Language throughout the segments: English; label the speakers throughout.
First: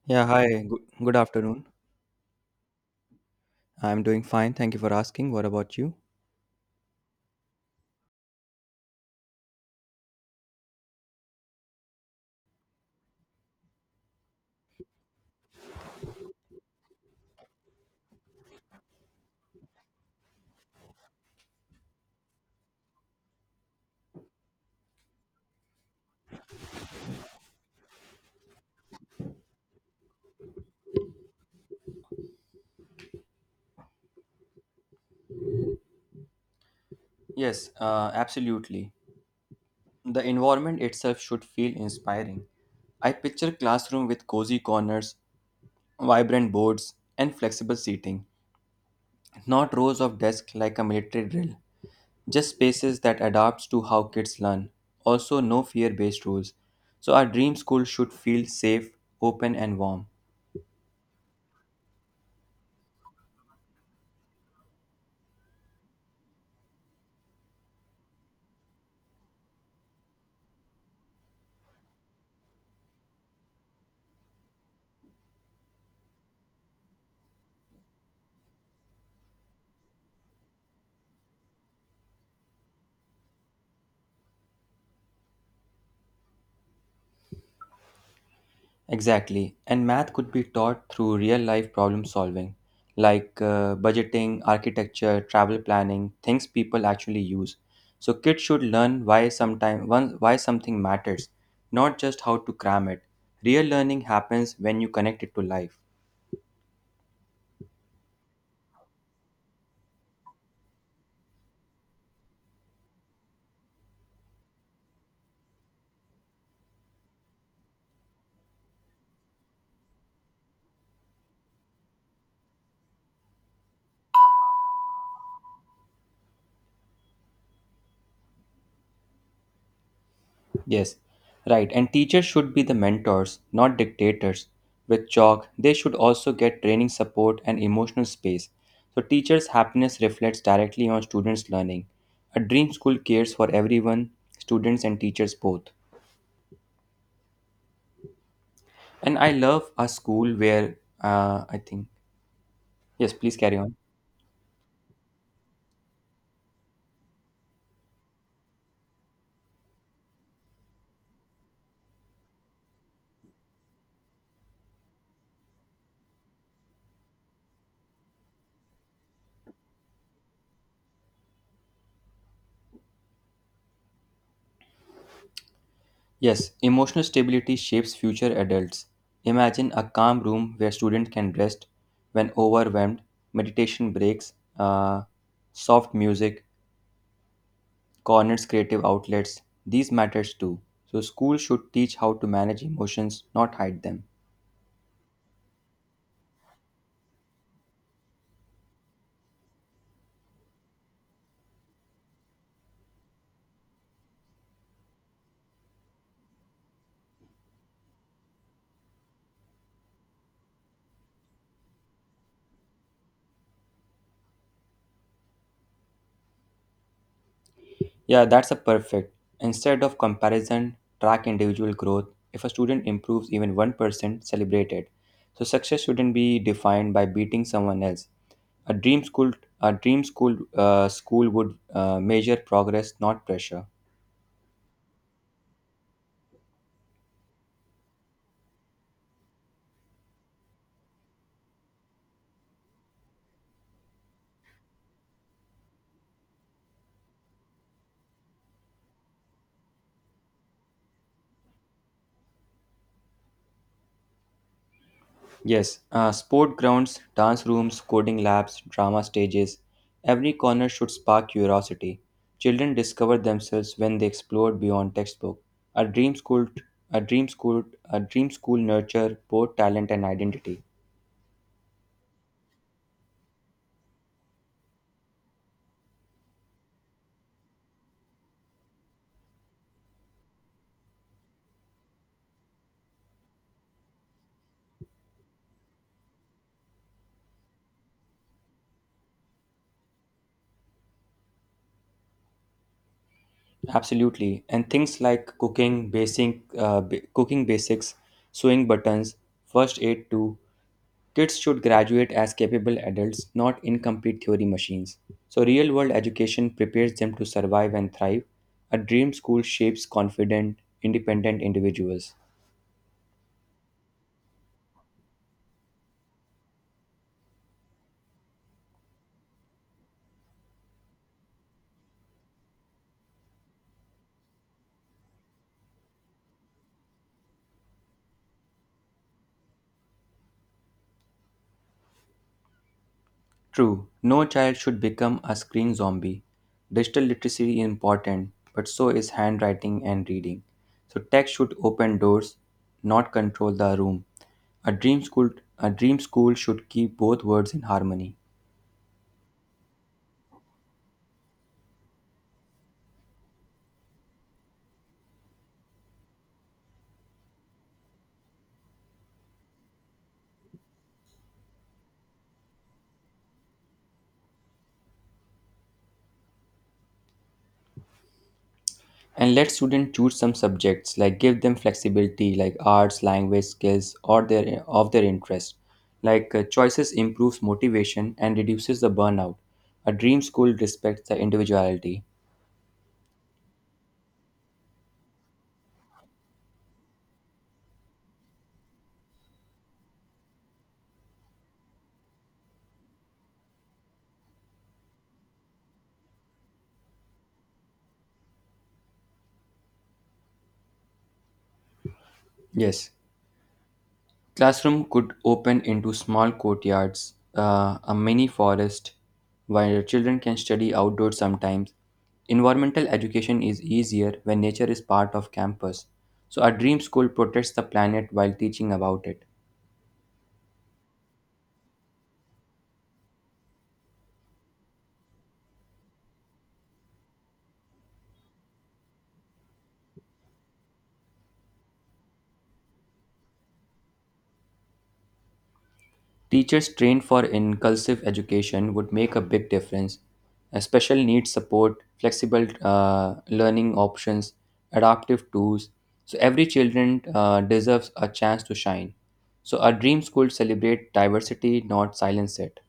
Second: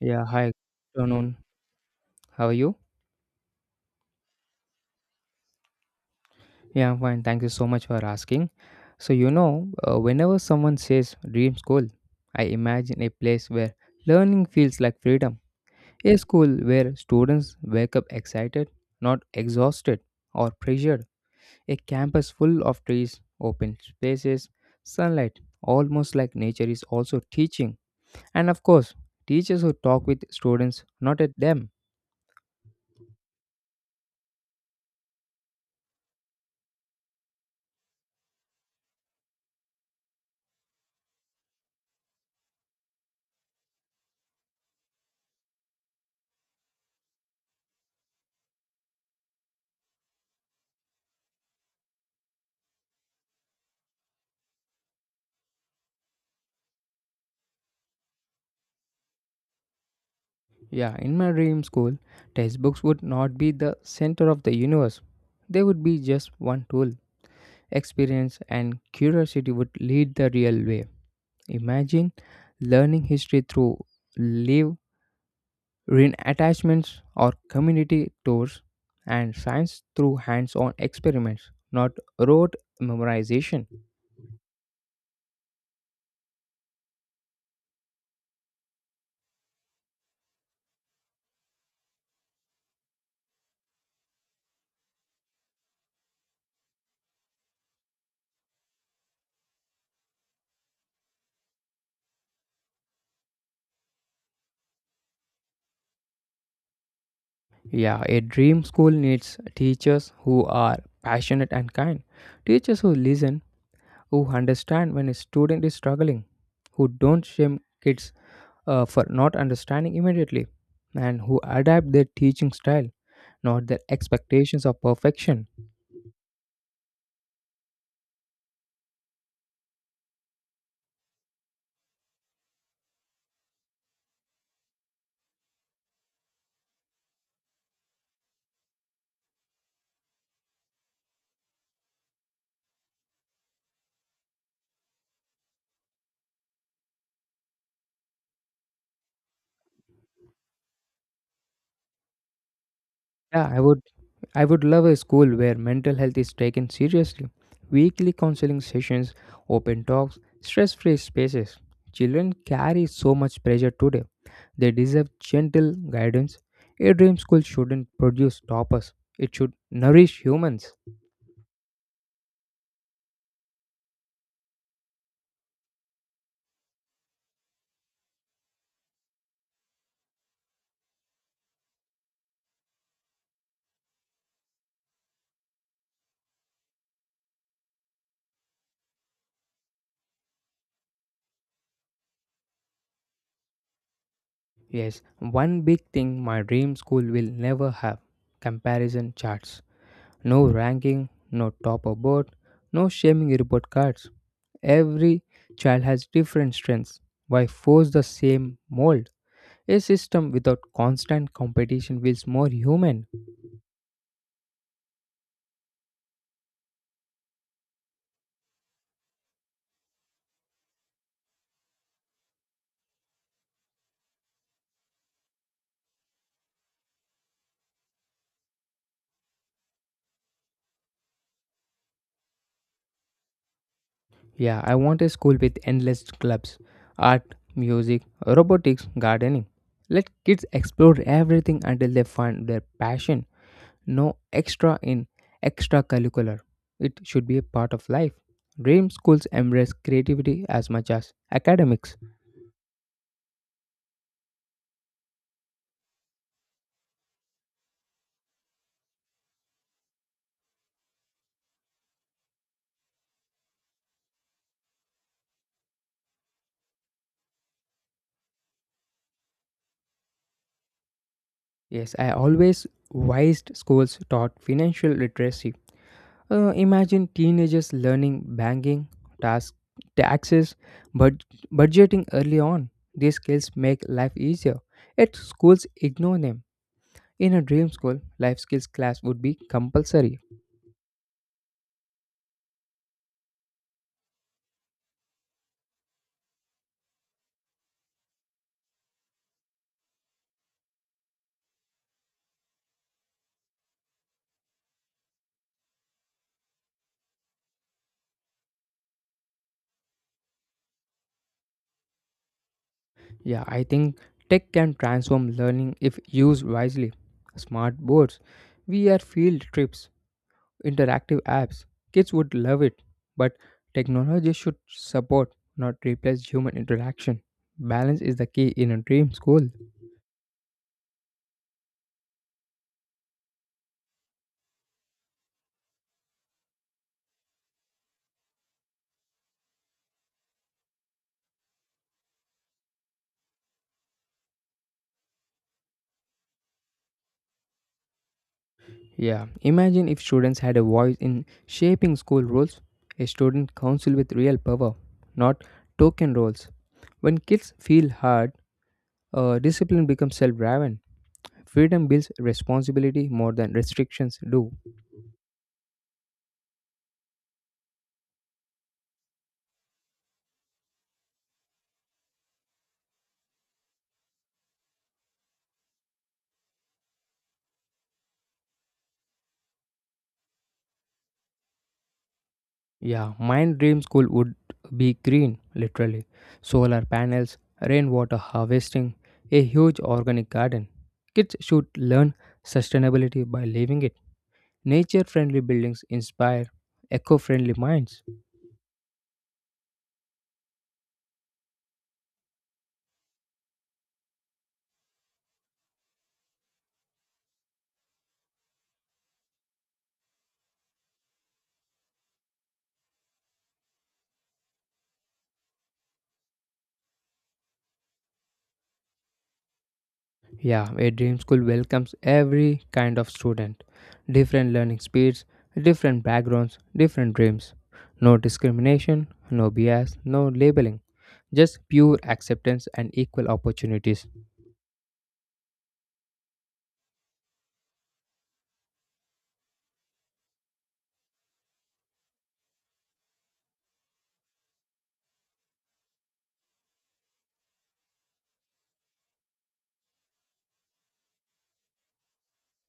Speaker 1: Yeah,
Speaker 2: Yeah,
Speaker 1: hi, good
Speaker 2: hi. Good
Speaker 1: afternoon.
Speaker 2: afternoon.
Speaker 1: How are you?
Speaker 2: I'm doing fine. Thank you for asking. What about you?
Speaker 1: Yeah, I'm fine. Thank you so much for asking. So, whenever someone says dream school, I imagine a place where learning feels like freedom. A school where students wake up excited, not exhausted or pressured. A campus full of trees, open spaces, sunlight, almost like nature is also teaching. And of course, teachers who talk with students, not at them.
Speaker 2: Yes, absolutely. The environment itself should feel inspiring. I picture classroom with cozy corners, vibrant boards, and flexible seating, not rows of desks like a military drill. Just spaces that adapts to how kids learn. Also no fear-based rules. So our dream school should feel safe, open and warm.
Speaker 1: Yeah, in my dream school, textbooks would not be the center of the universe. They would be just one tool. Experience and curiosity would lead the real way. Imagine learning history through live attachments or community tours and science through hands-on experiments, not rote memorization.
Speaker 2: Exactly. And math could be taught through real life problem solving, like budgeting, architecture, travel planning, things people actually use. So kids should learn why sometime one why something matters, not just how to cram it. Real learning happens when you connect it to life.
Speaker 1: Yeah, a dream school needs teachers who are passionate and kind. Teachers who listen, who understand when a student is struggling, who don't shame kids for not understanding immediately and who adapt their teaching style, not their expectations of perfection.
Speaker 2: Yes, right. And teachers should be the mentors, not dictators. With chalk, they should also get training support and emotional space. So, teachers' happiness reflects directly on students' learning. A dream school cares for everyone, students and teachers both. And I love a school where, I think, yes, please
Speaker 1: Yeah,
Speaker 2: carry
Speaker 1: I
Speaker 2: on.
Speaker 1: would I would love a school where mental health is taken seriously. Weekly counseling sessions, open talks, stress-free spaces. Children carry so much pressure today. They deserve gentle guidance. A dream school shouldn't produce toppers. It should nourish humans.
Speaker 2: Yes, emotional stability shapes future adults. Imagine a calm room where students can rest when overwhelmed, meditation breaks, uh, soft music, corners creative outlets, these matters too. So schools should teach how to manage emotions, not hide them.
Speaker 1: Yes, one big thing my dream school will never have comparison charts. No ranking, no top or board, no shaming report cards. Every child has different strengths. Why force the same mold? A system without constant competition feels more human.
Speaker 2: Yeah, that's a perfect. Instead of comparison, track individual growth. If a student improves even 1%, celebrate it. So success shouldn't be defined by beating someone else. A dream school, a dream school would measure progress, not pressure.
Speaker 1: Yeah, I want a school with endless clubs art, music, robotics, gardening. Let kids explore everything until they find their passion. No extracurricular. It should be a part of life. Dream schools embrace creativity as much as academics.
Speaker 2: Yes, sport grounds, dance rooms, coding labs, drama stages, every corner should spark curiosity. Children discover themselves when they explore beyond textbook. A dream school, a dream school, a dream school nurture both talent and identity.
Speaker 1: Yes, I always wised schools taught financial literacy. Imagine teenagers learning banking, task, taxes, bud- budgeting early on. These skills make life easier. Yet schools ignore them. In a dream school, life skills class would be compulsory.
Speaker 2: Absolutely, and things like cooking basics, sewing buttons, first aid too, kids should graduate as capable adults, not incomplete theory machines. So, real world education prepares them to survive and thrive. A dream school shapes confident, independent individuals.
Speaker 1: Yeah, I think tech can transform learning if used wisely. Smart boards, VR field trips, interactive apps. Kids would love it. But technology should support, not replace human interaction. Balance is the key in a dream school.
Speaker 2: True, no child should become a screen zombie. Digital literacy is important, but so is handwriting and reading. So, tech should open doors, not control the room. A dream school, a dream school should keep both worlds in harmony.
Speaker 1: Yeah, imagine if students had a voice in shaping school rules, a student council with real power, not token roles. When kids feel hard, discipline becomes self driven. Freedom builds responsibility more than restrictions do.
Speaker 2: And let students choose some subjects, like give them flexibility, like arts, language skills, or their interest. Like choices improves motivation and reduces the burnout. A dream school respects the individuality.
Speaker 1: Yeah, my dream school would be green, literally. Solar panels, rainwater harvesting, a huge organic garden. Kids should learn sustainability by living it. Nature friendly buildings inspire eco friendly minds.
Speaker 2: Yes, classroom could open into small courtyards, a mini forest, where children can study outdoors sometimes. Environmental education is easier when nature is part of campus. So, a dream school protects the planet while teaching about it.
Speaker 1: Yeah, a dream school welcomes every kind of student. Different learning speeds, different backgrounds, different dreams. No discrimination, no bias, no labeling. Just pure acceptance and equal opportunities.
Speaker 2: Teachers trained for inclusive education would make a big difference. A special needs support, flexible learning options, adaptive tools. So every children deserves a chance to shine. So our dream school celebrate diversity, not silence it.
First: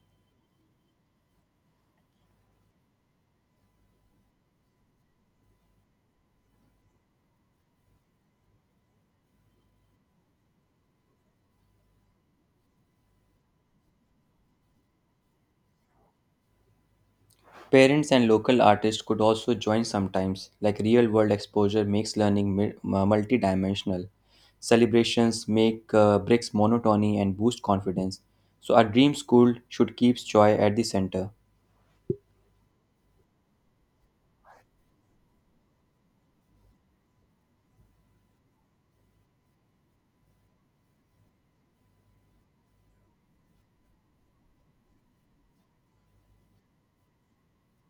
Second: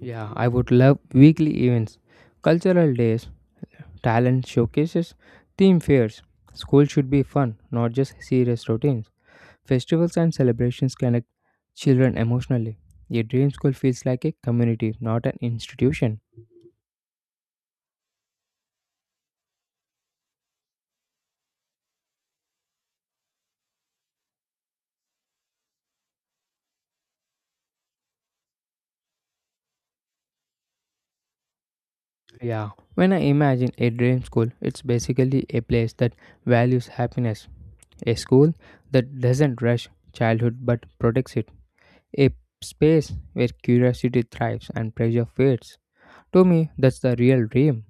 Speaker 1: Yeah, I would love weekly events, cultural days, talent showcases, theme fairs. School should be fun, not just serious routines. Festivals and celebrations connect children emotionally. A dream school feels like a community, not an institution.
Speaker 2: Parents and local artists could also join sometimes, like real world exposure makes learning multidimensional. Celebrations make breaks monotony and boost confidence. So, a dream school should keep joy at the center.
Speaker 1: Yeah, when I imagine a dream school, it's basically a place that values happiness, a school that doesn't rush childhood but protects it, a space where curiosity thrives and pressure fades. To me, that's the real dream.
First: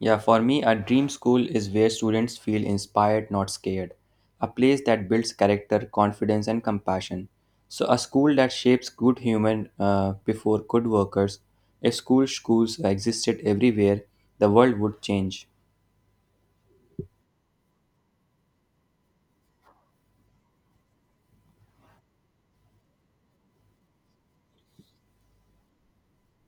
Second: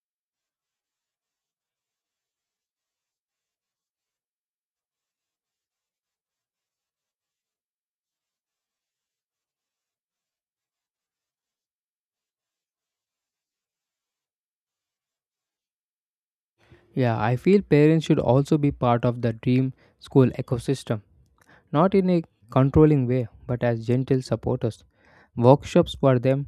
Speaker 2: Yeah, for me, a dream school is where students feel inspired, not scared. A place that builds character, confidence, and compassion. So, a school that shapes good human before good workers. If schools existed everywhere, the world would change.
Speaker 1: Yeah, I feel parents should also be part of the dream school ecosystem, not in a controlling way, but as gentle supporters. Workshops for them,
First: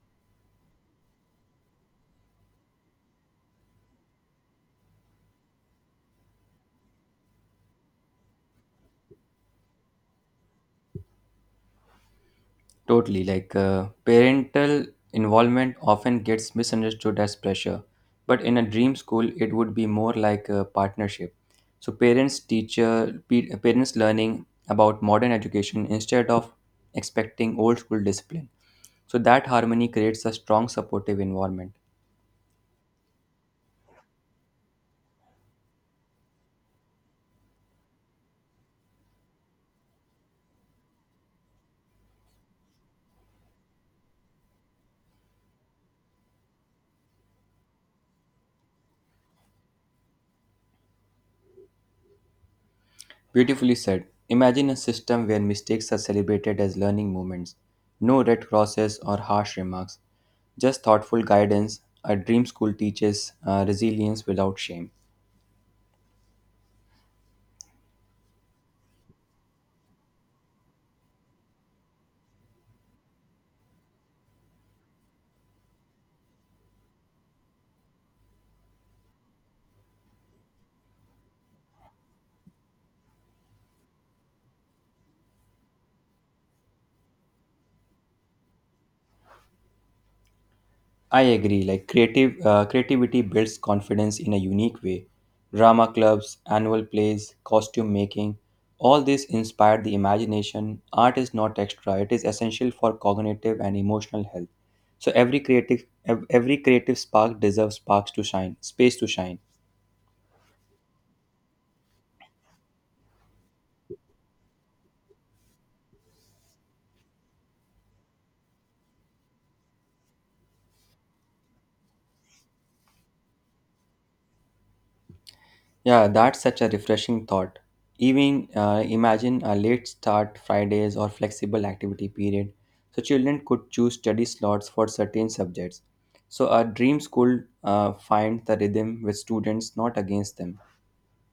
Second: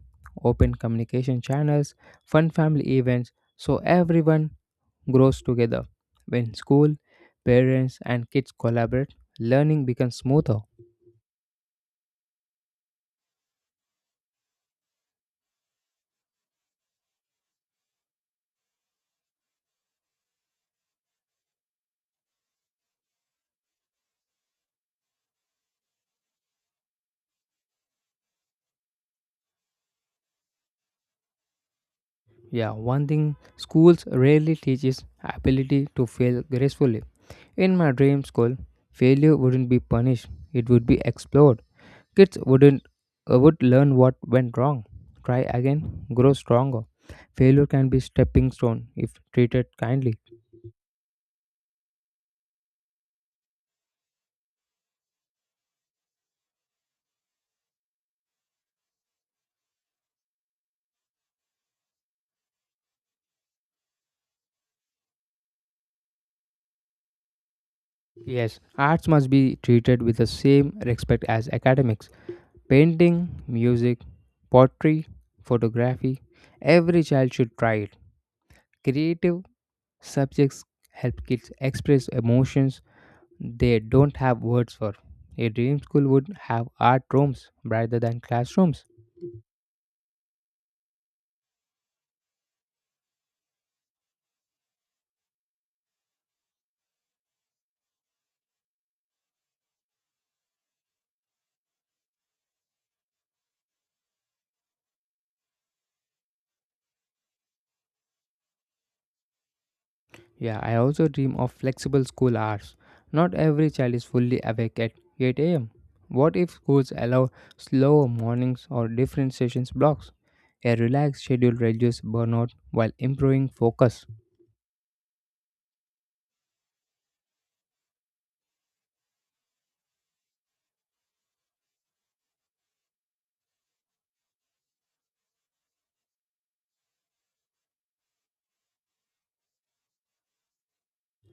Speaker 1: open communication channels, fun family events, so everyone grows together. When school, parents, and kids collaborate, learning becomes smoother.
Speaker 2: Totally. Like parental involvement often gets misunderstood as pressure, but in a dream school, it would be more like a partnership. So parents, parents learning about modern education instead of expecting old school discipline. So that harmony creates a strong supportive environment.
Speaker 1: Yeah, one thing schools rarely teach is ability to fail gracefully. In my dream school, failure wouldn't be punished, it would be explored. Kids wouldn't would learn what went wrong, try again, grow stronger. Failure can be stepping stone if treated kindly.
Speaker 2: Beautifully said. Imagine a system where mistakes are celebrated as learning moments. No red crosses or harsh remarks, just thoughtful guidance. A dream school teaches resilience without shame.
Speaker 1: Yes, arts must be treated with the same respect as academics. Painting, music, pottery, photography, every child should try it. Creative subjects help kids express emotions they don't have words for. A dream school would have art rooms rather than classrooms.
Speaker 2: I agree. Like creative creativity builds confidence in a unique way. Drama clubs, annual plays, costume making, all this inspired the imagination. Art is not extra; it is essential for cognitive and emotional health. So every creative spark deserves sparks to shine, space to shine.
Speaker 1: Yeah, I also dream of flexible school hours. Not every child is fully awake at 8 am. What if schools allow slower mornings or different sessions blocks? A relaxed schedule reduces burnout while improving focus.
Speaker 2: Yeah, that's such a refreshing thought. Even imagine a late start Fridays or flexible activity period, so children could choose study slots for certain subjects. So a dream school finds the rhythm with students, not against them.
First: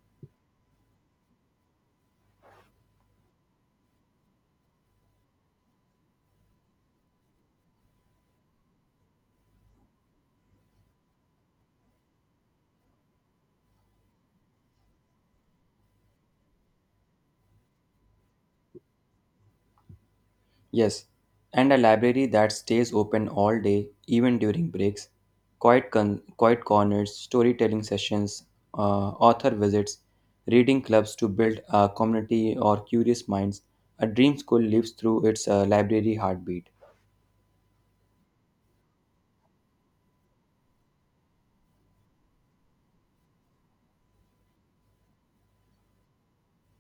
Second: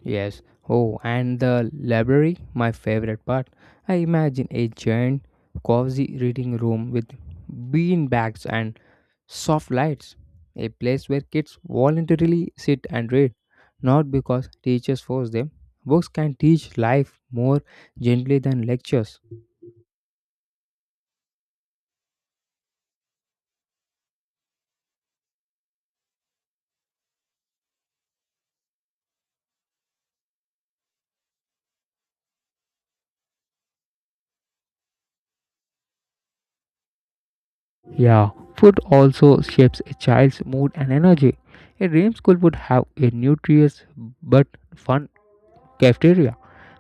Speaker 1: Yes. Oh, and the library, my favorite part. I imagine a giant, cozy reading room with bean bags and soft lights, a place where kids voluntarily sit and read, not because teachers force them. Books can teach life more gently than lectures.
Speaker 2: Yes, and a library that stays open all day, even during breaks, quiet corners, storytelling sessions, author visits, reading clubs to build a community or curious minds. A dream school lives through its library heartbeat.
Speaker 1: Yeah, food also shapes a child's mood and energy. A dream school would have a nutritious but fun cafeteria,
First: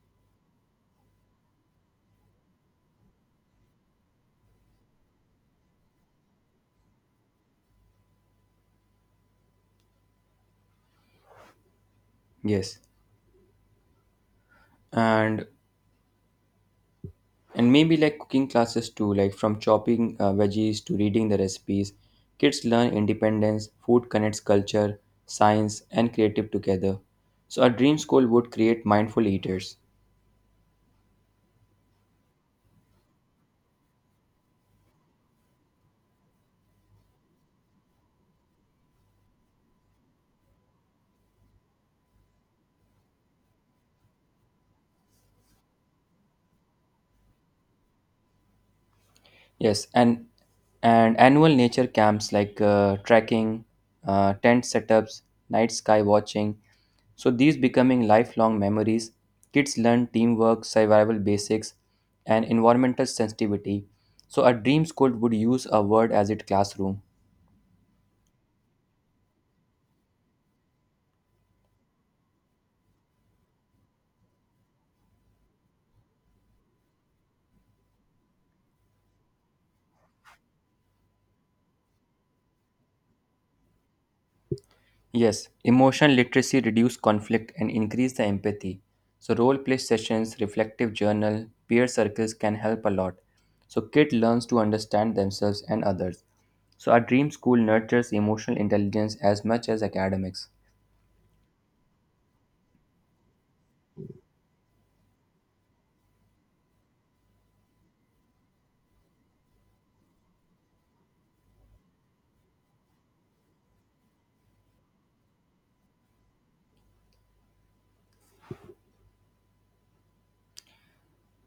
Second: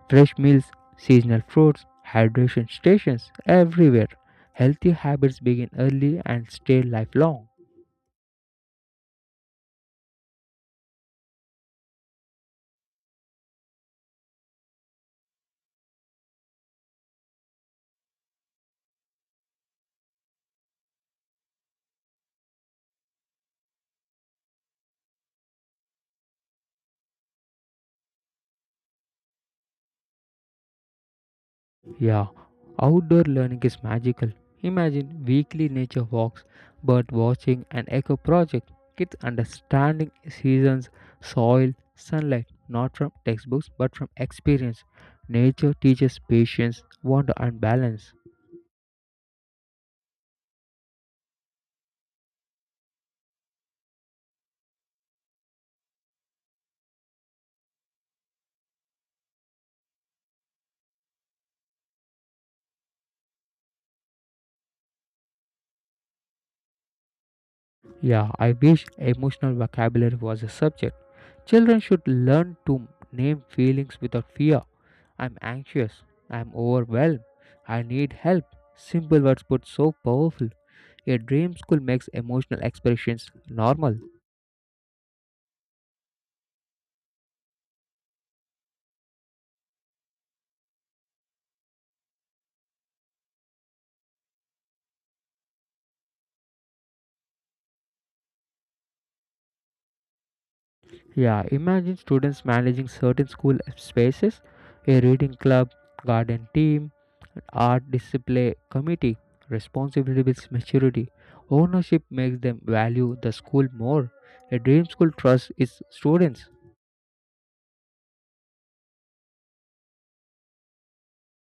Speaker 1: fresh meals, seasonal fruits, hydration stations everywhere. Healthy habits begin early and stay lifelong.
Speaker 2: Yes, and maybe like cooking classes too, like from chopping veggies to reading the recipes, kids learn independence, food connects culture, science, and creative together. So, a dream school would create mindful eaters.
Speaker 1: Yeah, outdoor learning is magical. Imagine weekly nature walks, bird watching, and eco project. Kids understanding seasons, soil, sunlight, not from textbooks but from experience. Nature teaches patience, wonder, and balance.
Speaker 2: Yes, and annual nature camps like trekking, tent setups, night sky watching. So these becoming lifelong memories. Kids learn teamwork, survival basics, and environmental sensitivity. So a dream school would use a word as its classroom.
Speaker 1: Yeah, I wish emotional vocabulary was a subject. Children should learn to name feelings without fear. I'm anxious. I'm overwhelmed. I need help. Simple words but so powerful. A dream school makes emotional expressions normal.
Speaker 2: Yes, emotional literacy reduce conflict and increase the empathy. So role play sessions, reflective journal, peer circles can help a lot. So kid learns to understand themselves and others. So our dream school nurtures emotional intelligence as much as academics.
Speaker 1: Yeah, imagine students managing certain school spaces, a reading club, garden team, art display committee, responsibility builds maturity. Ownership makes them value the school more. A dream school trusts its students.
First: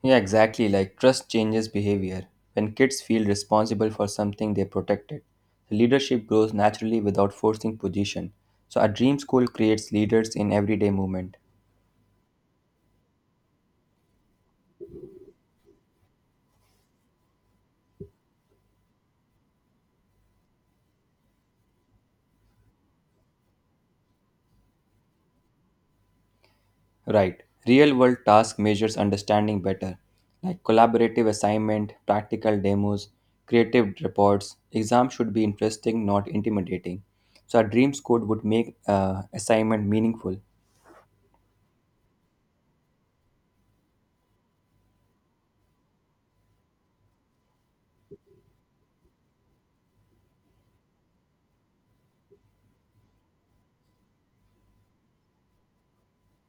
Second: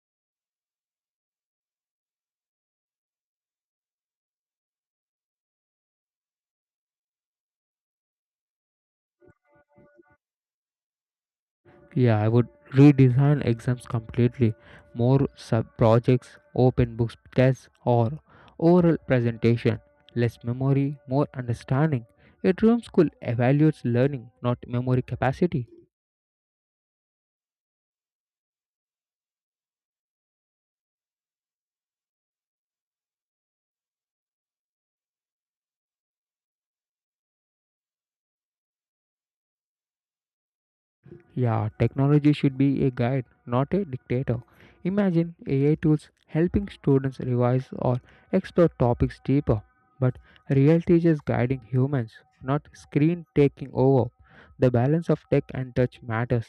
Speaker 2: Yeah, exactly. Like trust changes behavior. When kids feel responsible for something, they protect it. Leadership grows naturally without forcing position. So a dream school creates leaders in everyday movement.
Speaker 1: Yeah, I would redesign exams completely. More sub projects, open books tests, or oral presentation. Less memory, more understanding. A dream school evaluates learning, not memory capacity.
Speaker 2: Right. Real world task measures understanding better, like collaborative assignment, practical demos, creative reports. Exam should be interesting, not intimidating. So a dream code would make assignment meaningful.
Speaker 1: Yeah, technology should be a guide, not a dictator. Imagine AI tools helping students revise or explore topics deeper, but real teachers guiding humans, not screen taking over. The balance of tech and touch matters.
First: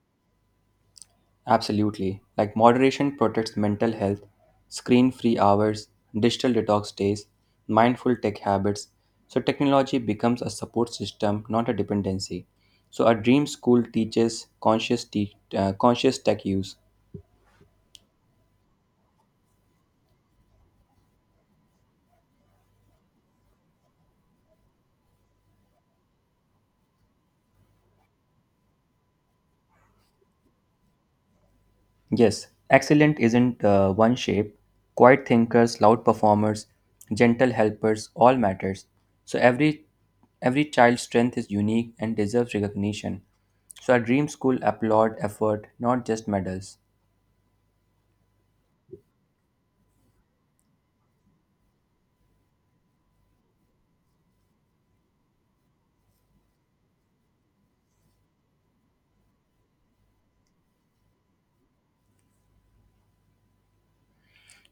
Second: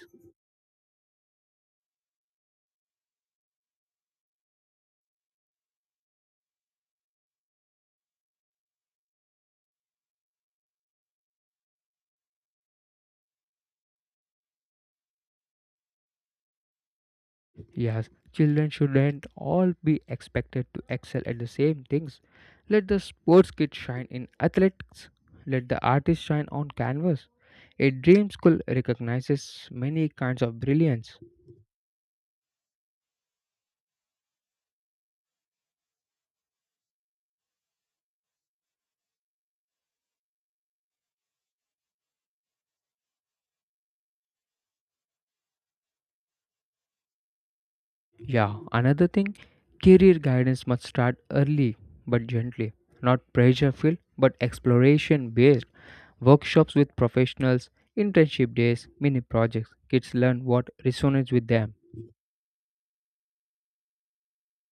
Speaker 2: Absolutely. Like moderation protects mental health, screen-free hours, digital detox days, mindful tech habits. So technology becomes a support system, not a dependency. So a dream school teaches conscious tech use.
Speaker 1: Yes, children shouldn't all be expected to excel at the same things. Let the sports kid shine in athletics, let the artist shine on canvas. A dream school recognizes many kinds of brilliance.
Speaker 2: Yes, excellent isn't one shape. Quiet thinkers, loud performers, gentle helpers, all matters. So every child's strength is unique and deserves recognition. So our dream school applaud effort, not just medals.
Speaker 1: Yeah, another thing, career guidance must start early but gently, not pressure filled but exploration based. Workshops with professionals, internship days, mini projects. Kids learn what resonates with them.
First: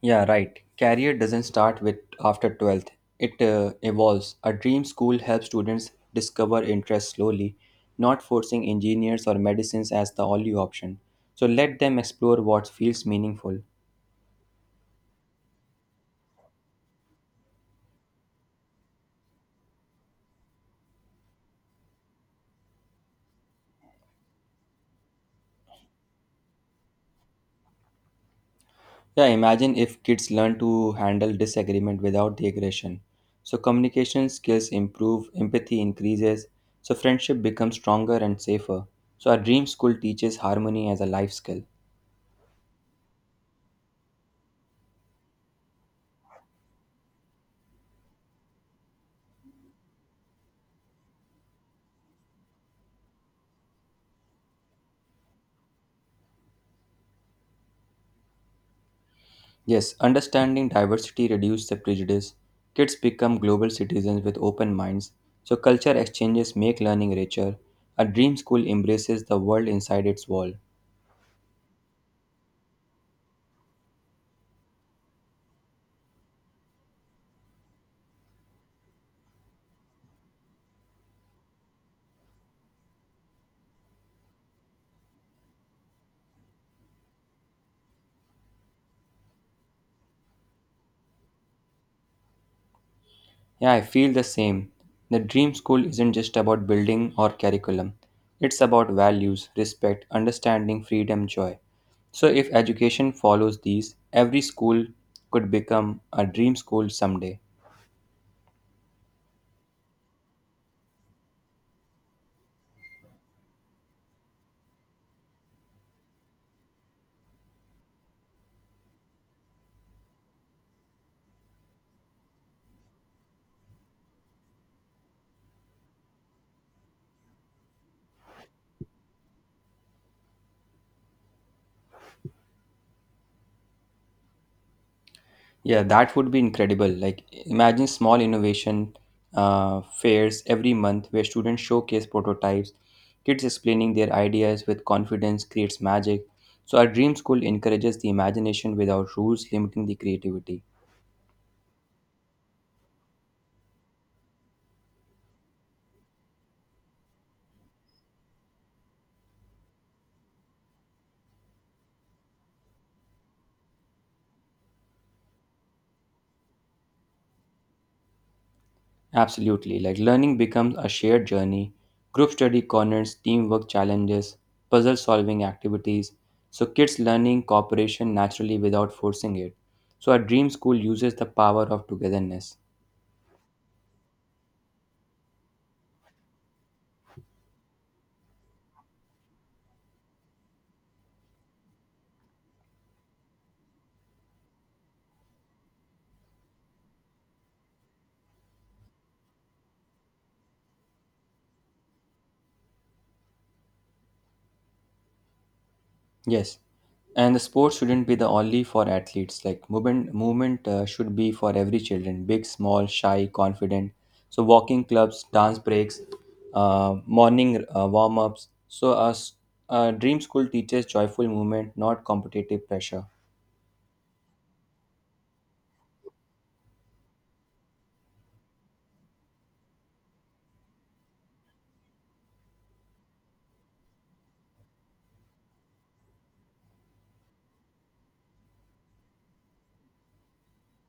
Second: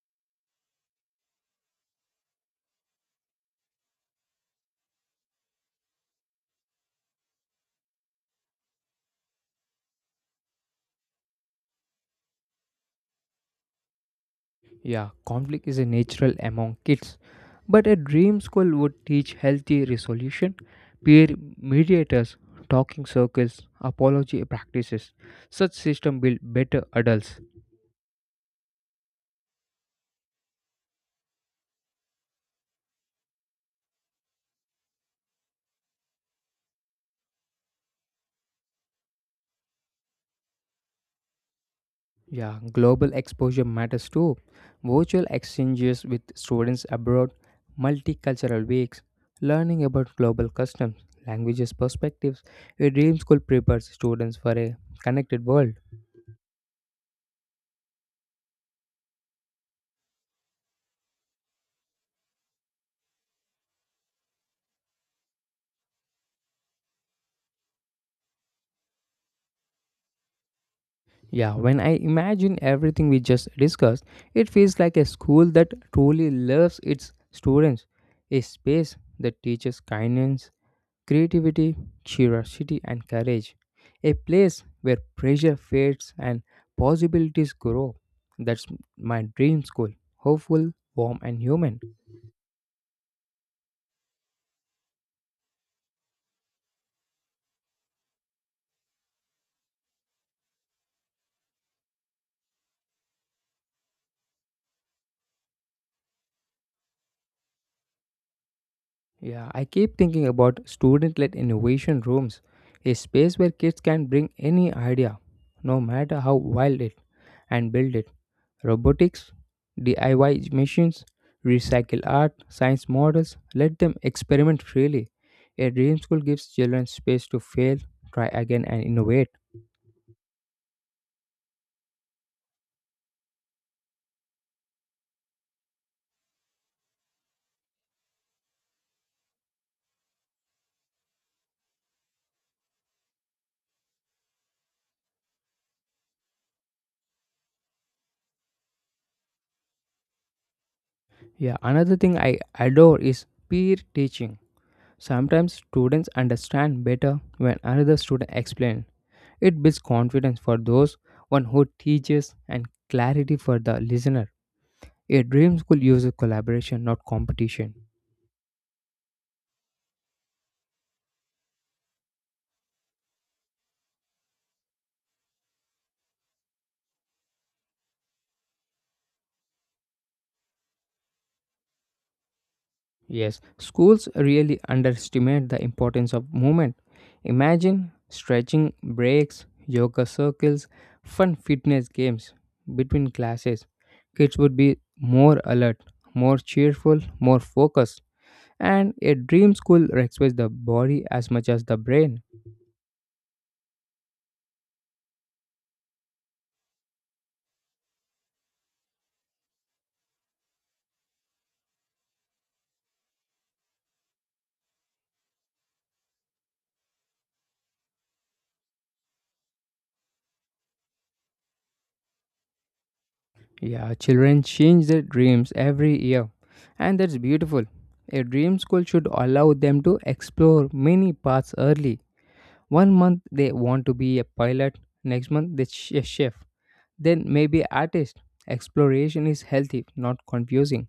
Speaker 2: Yeah, right. Career doesn't start with after 12th. It evolves. A dream school helps students discover interests slowly, not forcing engineers or medicines as the only option. So let them explore what feels meaningful.
Speaker 1: Yeah, conflict is a natural among kids, but a dream school would teach healthy resolution, peer mediators, talking circles, apology practices. Such system build better adults.
Speaker 2: Yeah, imagine if kids learn to handle disagreement without the aggression. So communication skills improve, empathy increases, so friendship becomes stronger and safer. So our dream school teaches harmony as a life skill.
Speaker 1: Yeah, global exposure matters too. Virtual exchanges with students abroad, multicultural weeks, learning about global customs, languages, perspectives. A dream school prepares students for a connected world.
Speaker 2: Yes, understanding diversity reduces the prejudice. Kids become global citizens with open minds. So culture exchanges make learning richer. A dream school embraces the world inside its wall.
Speaker 1: Yeah, when I imagine everything we just discussed, it feels like a school that truly loves its students, a space that teaches kindness, creativity, curiosity, and courage. A place where pressure fades and possibilities grow. That's my dream school. Hopeful, warm, and human.
Speaker 2: Yeah, I feel the same. The dream school isn't just about building or curriculum, it's about values, respect, understanding, freedom, joy. So, if education follows these, every school could become a dream school someday.
Speaker 1: Yeah, I keep thinking about student led innovation rooms, a space where kids can bring any idea, no matter how wild it, and build it. Robotics, DIY machines, recycle art, science models. Let them experiment freely. A dream school gives children space to fail, try again, and innovate.
Speaker 2: Yeah, that would be incredible. Like, imagine small innovation fairs every month where students showcase prototypes, kids explaining their ideas with confidence creates magic. So, our dream school encourages the imagination without rules limiting the creativity.
Speaker 1: Yeah, another thing I adore is peer teaching. Sometimes students understand better when another student explains. It builds confidence for those one who teaches and clarity for the listener. A dream school uses collaboration, not competition.
Speaker 2: Absolutely. Like learning becomes a shared journey. Group study corners, teamwork challenges, puzzle solving activities. So kids learning cooperation naturally without forcing it. So a dream school uses the power of togetherness.
Speaker 1: Yes, schools really underestimate the importance of movement. Imagine stretching breaks, yoga circles, fun fitness games between classes. Kids would be more alert, more cheerful, more focused. And a dream school respects the body as much as the brain.
Speaker 2: Yes, and the sport shouldn't be the only for athletes. Like movement should be for every children, big, small, shy, confident. So walking clubs, dance breaks, morning warm ups. So a dream school teaches joyful movement, not competitive pressure.
Speaker 1: Yeah, children change their dreams every year, and that's beautiful. A dream school should allow them to explore many paths early. One month they want to be a pilot, next month they a chef, then maybe artist. Exploration is healthy, not confusing.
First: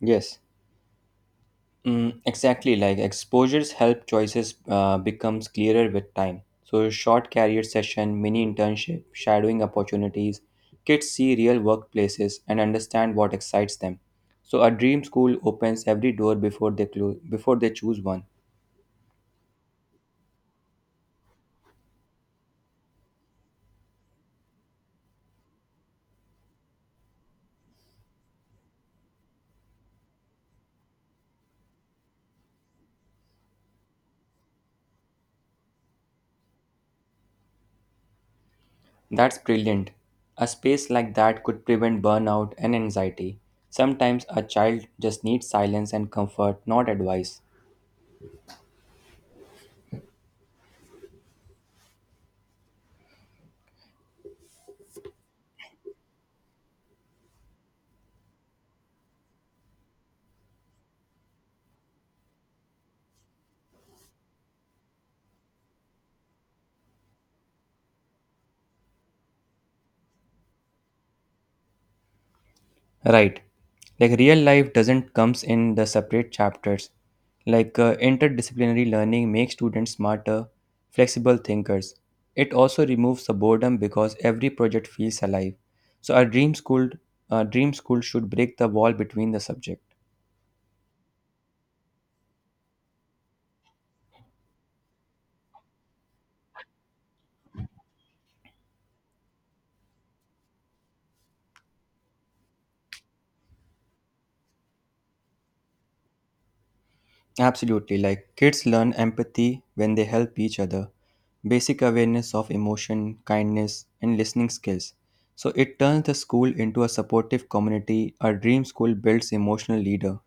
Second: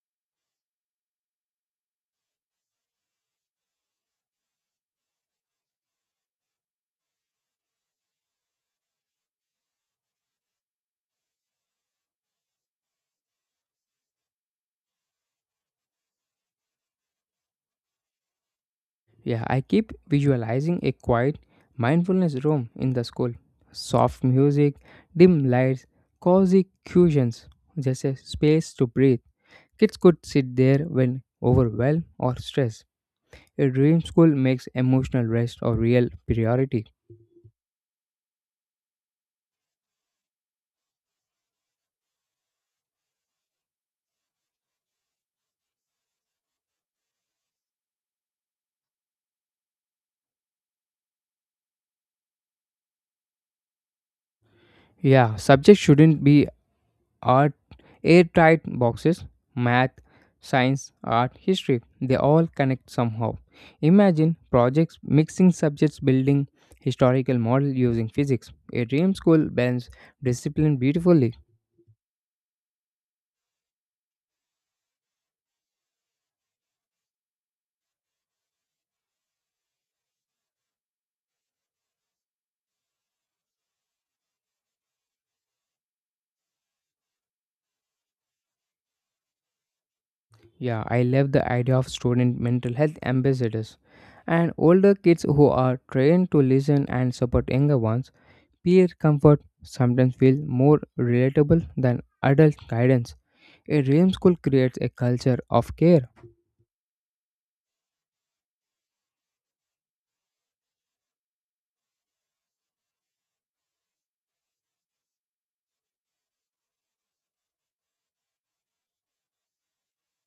Speaker 2: Yes. Mm, exactly, like exposures help choices becomes clearer with time. So short career session, mini internship, shadowing opportunities, kids see real workplaces and understand what excites them. So a dream school opens every door before they close before they choose one.
Speaker 1: Yeah, I keep visualizing a quiet mindfulness room in the school. Soft music, dim lights, cozy cushions, just a space to breathe. Kids could sit there when overwhelmed or stressed. A dream school makes emotional rest a real priority.
Speaker 2: That's brilliant. A space like that could prevent burnout and anxiety. Sometimes a child just needs silence and comfort, not advice.
Speaker 1: Yeah, subjects shouldn't be art airtight boxes, math, science, art, history, they all connect somehow. Imagine projects mixing subjects, building historical model using physics. A dream school blends discipline beautifully.
Speaker 2: Right. Like real life doesn't comes in the separate chapters. Like interdisciplinary learning makes students smarter, flexible thinkers. It also removes the boredom because every project feels alive. So a dream school should break the wall between the subject.
Speaker 1: Yeah, I love the idea of student mental health ambassadors and older kids who are trained to listen and support younger ones. Peer comfort sometimes feels more relatable than adult guidance. A dream school creates a culture of care.
Speaker 2: Absolutely. Like kids learn empathy when they help each other, basic awareness of emotion, kindness, and listening skills. So it turns the school into a supportive community. A dream school builds emotional leader.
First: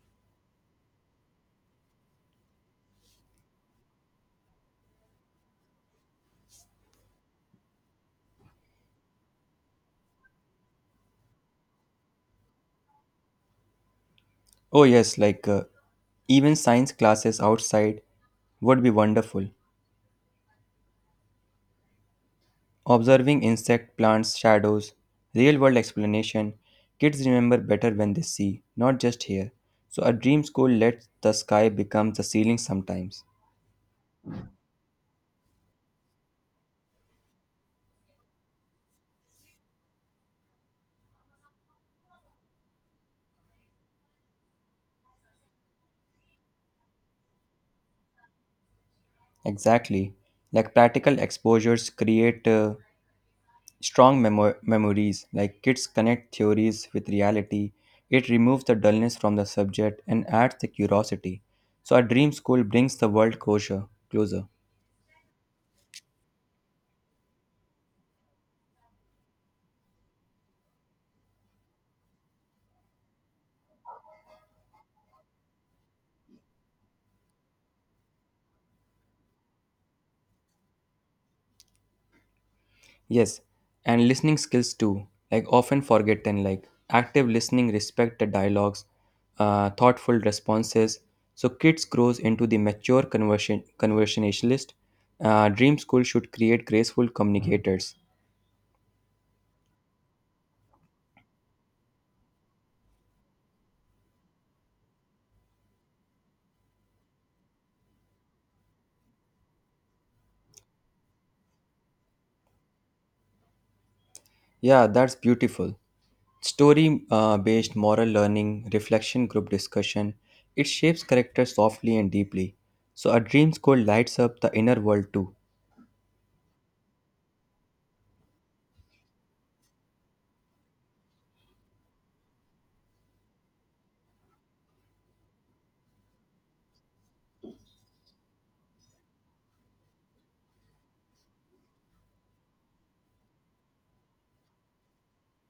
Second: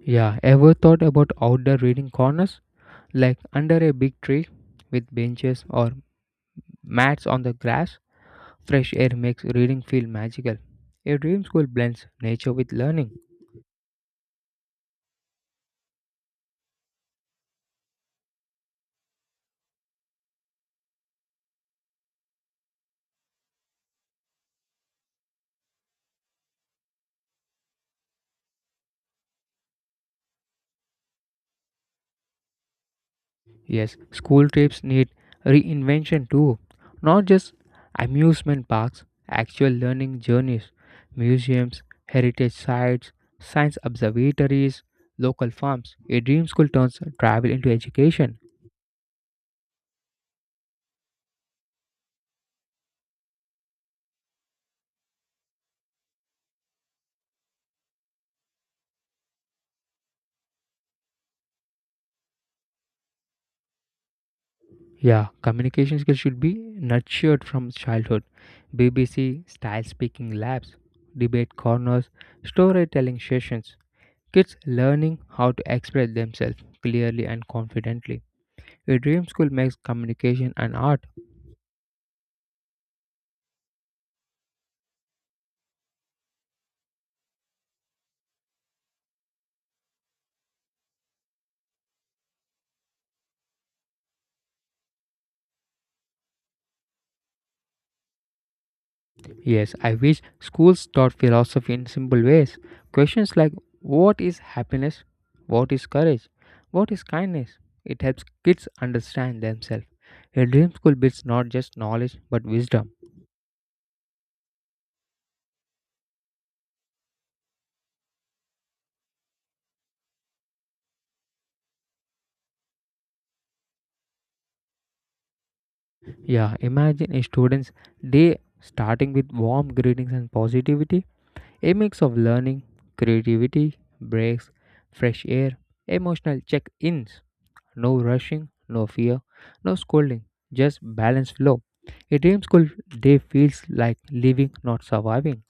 Speaker 1: Yeah, ever thought about outdoor reading corners? Like under a big tree with benches or mats on the grass, fresh air makes reading feel magical. A dream school blends nature with learning.
Speaker 2: Oh yes, like even science classes outside would be wonderful. Observing insect, plants, shadows, real world explanation, kids remember better when they see, not just hear. So a dream school lets the sky become the ceiling sometimes.
Speaker 1: Yes, school trips need reinvention too. Not just amusement parks, actual learning journeys, museums, heritage sites, science observatories, local farms. A dream school turns travel into education.
Speaker 2: Exactly. Like practical exposures create strong memories. Like kids connect theories with reality. It removes the dullness from the subject and adds the curiosity. So a dream school brings the world closer, closer.
Speaker 1: Yeah, communication skills should be nurtured from childhood. BBC style speaking labs, debate corners, storytelling sessions. Kids learning how to express themselves clearly and confidently. A dream school makes communication an art.
Speaker 2: Yes, and listening skills too. Like often forgotten. Like active listening, respect the dialogues, thoughtful responses. So kids grows into the mature conversion conversationalist. Dream school should create graceful communicators.
Speaker 1: Yes, I wish schools taught philosophy in simple ways. Questions like what is happiness? What is courage? What is kindness? It helps kids understand themselves. A dream school builds not just knowledge but wisdom.
Speaker 2: Yeah, that's beautiful. Story based moral learning, reflection group discussion, it shapes character softly and deeply. So, a dream school lights up the inner world too.
Speaker 1: Yeah, imagine a student's day starting with warm greetings and positivity, a mix of learning, creativity, breaks, fresh air, emotional check ins, no rushing, no fear, no scolding, just balanced flow. A dream school day feels like living, not surviving.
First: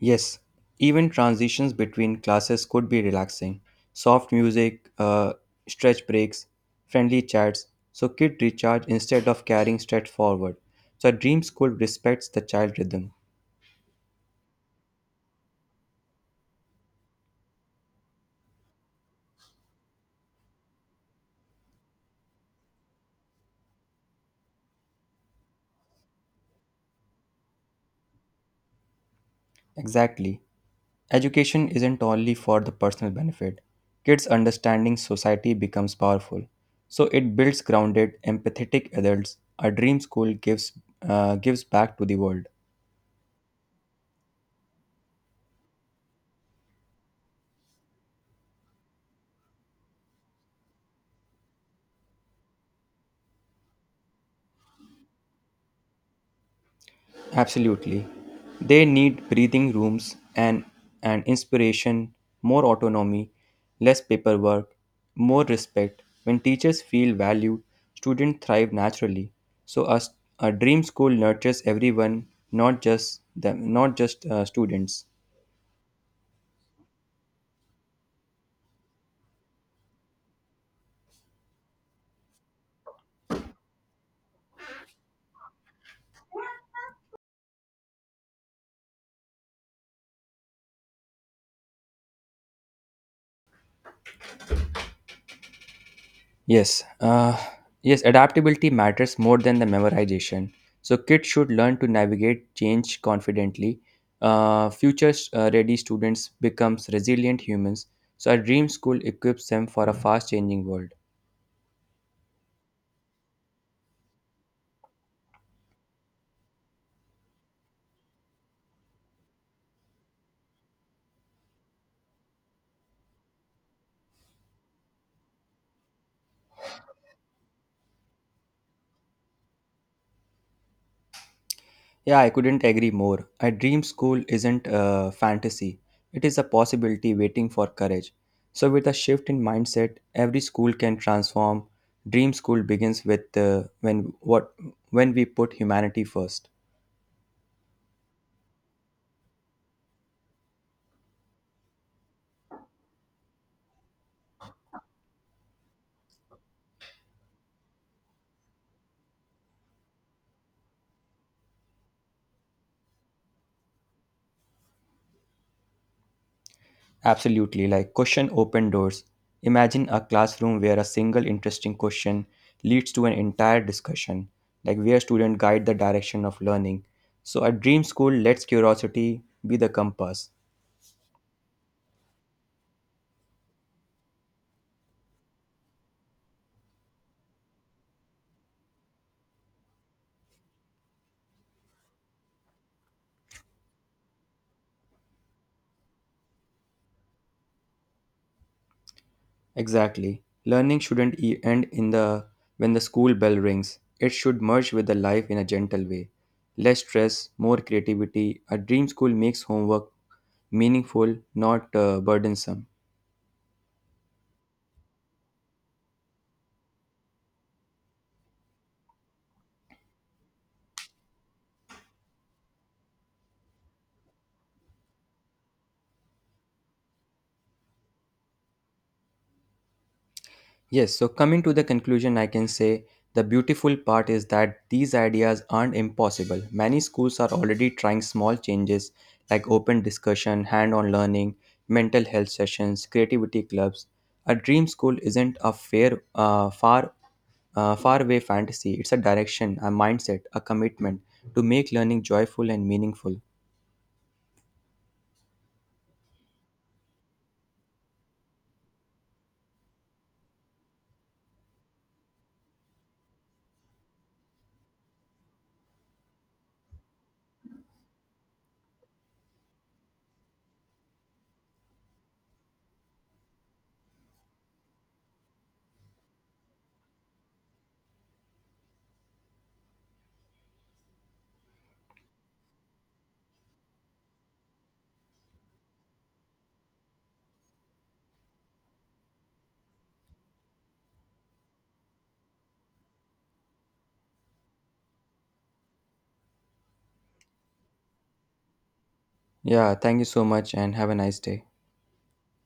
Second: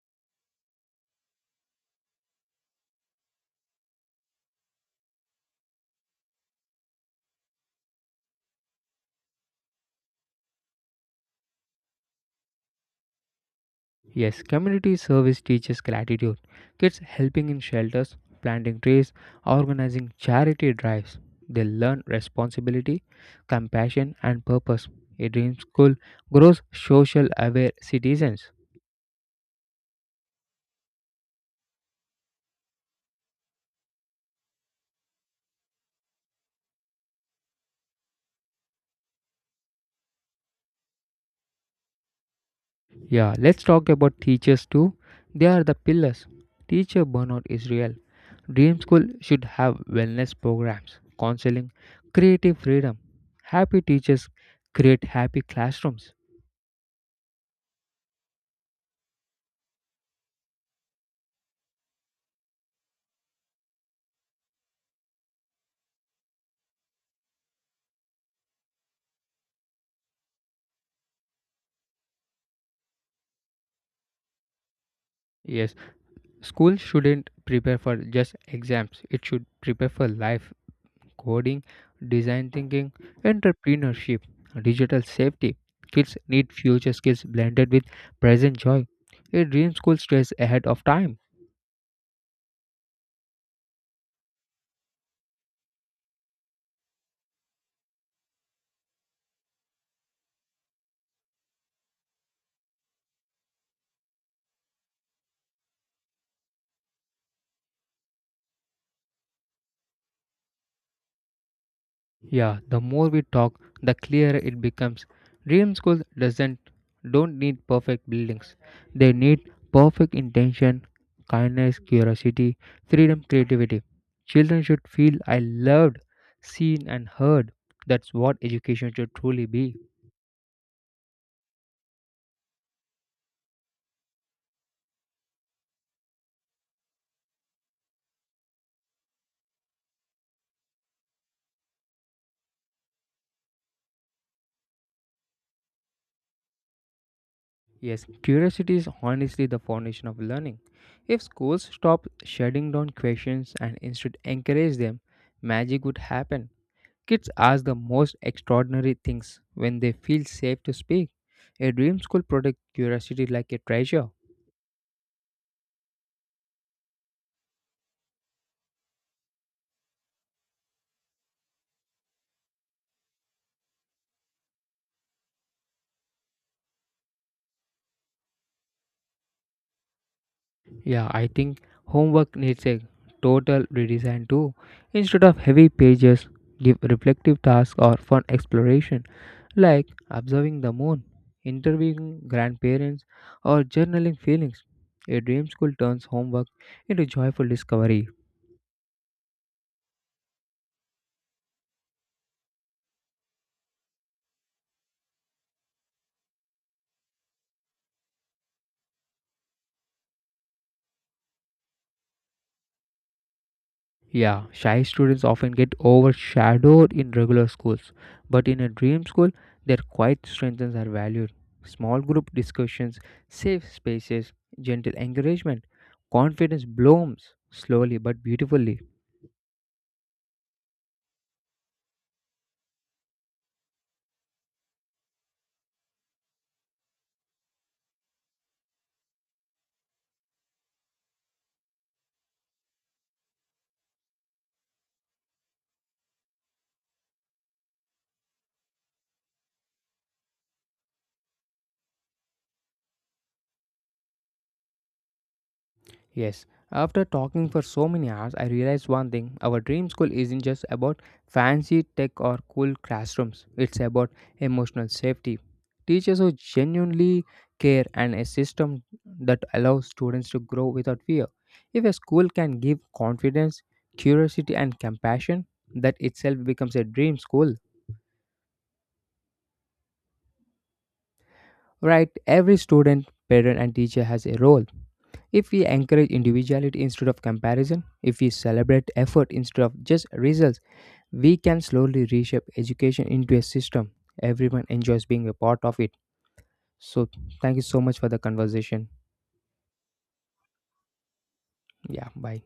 Speaker 2: Yes, even transitions between classes could be relaxing. Soft music, stretch breaks, friendly chats, so kids recharge instead of carrying straight forward. So, a dream school respects the child rhythm.
Speaker 1: Yes, community service teaches gratitude. Kids helping in shelters, planting trees, organizing charity drives. They learn responsibility, compassion, and purpose. A dream school grows social aware citizens.
Speaker 2: Exactly. Education isn't only for the personal benefit. Kids' understanding society becomes powerful. So it builds grounded, empathetic adults. A dream school gives back to the world.
Speaker 1: Yeah, let's talk about teachers too. They are the pillars. Teacher burnout is real. Dream school should have wellness programs, counseling, creative freedom. Happy teachers create happy classrooms.
Speaker 2: Absolutely. They need breathing rooms and inspiration, more autonomy, less paperwork, more respect. When teachers feel valued, students thrive naturally. So a dream school nurtures everyone, not just them, not just students.
Speaker 1: Yes, school shouldn't prepare for just exams, it should prepare for life, coding, design thinking, entrepreneurship, digital safety. Kids need future skills blended with present joy. A dream school stays ahead of time.
Speaker 2: Yes, uh, yes, adaptability matters more than the memorization. So kids should learn to navigate change confidently. Future ready students becomes resilient humans. So a dream school equips them for a fast changing world.
Speaker 1: Yeah, the more we talk, the clearer it becomes. Dream schools doesn't don't need perfect buildings. They need perfect intention, kindness, curiosity, freedom, creativity. Children should feel I loved, seen and heard. That's what education should truly be.
Speaker 2: Yeah, I couldn't agree more. A dream school isn't a fantasy. It is a possibility waiting for courage. So with a shift in mindset, every school can transform. Dream school begins with when we put humanity first.
Speaker 1: Yes, curiosity is honestly the foundation of learning. If schools stop shutting down questions and instead encourage them, magic would happen. Kids ask the most extraordinary things when they feel safe to speak. A dream school protects curiosity like a treasure.
Speaker 2: Absolutely, like question open doors. Imagine a classroom where a single interesting question leads to an entire discussion, like where students guide the direction of learning. So, a dream school lets curiosity be the compass.
Speaker 1: Yeah, I think homework needs a total redesign too. Instead of heavy pages, give reflective tasks or fun exploration like observing the moon, interviewing grandparents, or journaling feelings. A dream school turns homework into joyful discovery.
Speaker 2: Exactly. Learning shouldn't end in the when the school bell rings. It should merge with the life in a gentle way. Less stress, more creativity. A dream school makes homework meaningful, not burdensome.
Speaker 1: Yeah, shy students often get overshadowed in regular schools, but in a dream school, their quiet strengths are valued. Small group discussions, safe spaces, gentle encouragement, confidence blooms slowly but beautifully.
Speaker 2: Yes, so coming to the conclusion, I can say the beautiful part is that these ideas aren't impossible. Many schools are already trying small changes like open discussion, hand on learning, mental health sessions, creativity clubs. A dream school isn't a faraway fantasy, it's a direction, a mindset, a commitment to make learning joyful and meaningful.
Speaker 1: Yes, after talking for so many hours, I realized one thing. Our dream school isn't just about fancy tech or cool classrooms, it's about emotional safety. Teachers who genuinely care and a system that allows students to grow without fear. If a school can give confidence, curiosity, and compassion, that itself becomes a dream school, right? Every student, parent, and teacher has a role. If we encourage individuality instead of comparison, if we celebrate effort instead of just results, we can slowly reshape education into a system everyone enjoys being a part of it. So, thank you so much for the conversation.
Speaker 2: Yeah, thank you so much and have a nice day.
Speaker 1: Yeah, bye.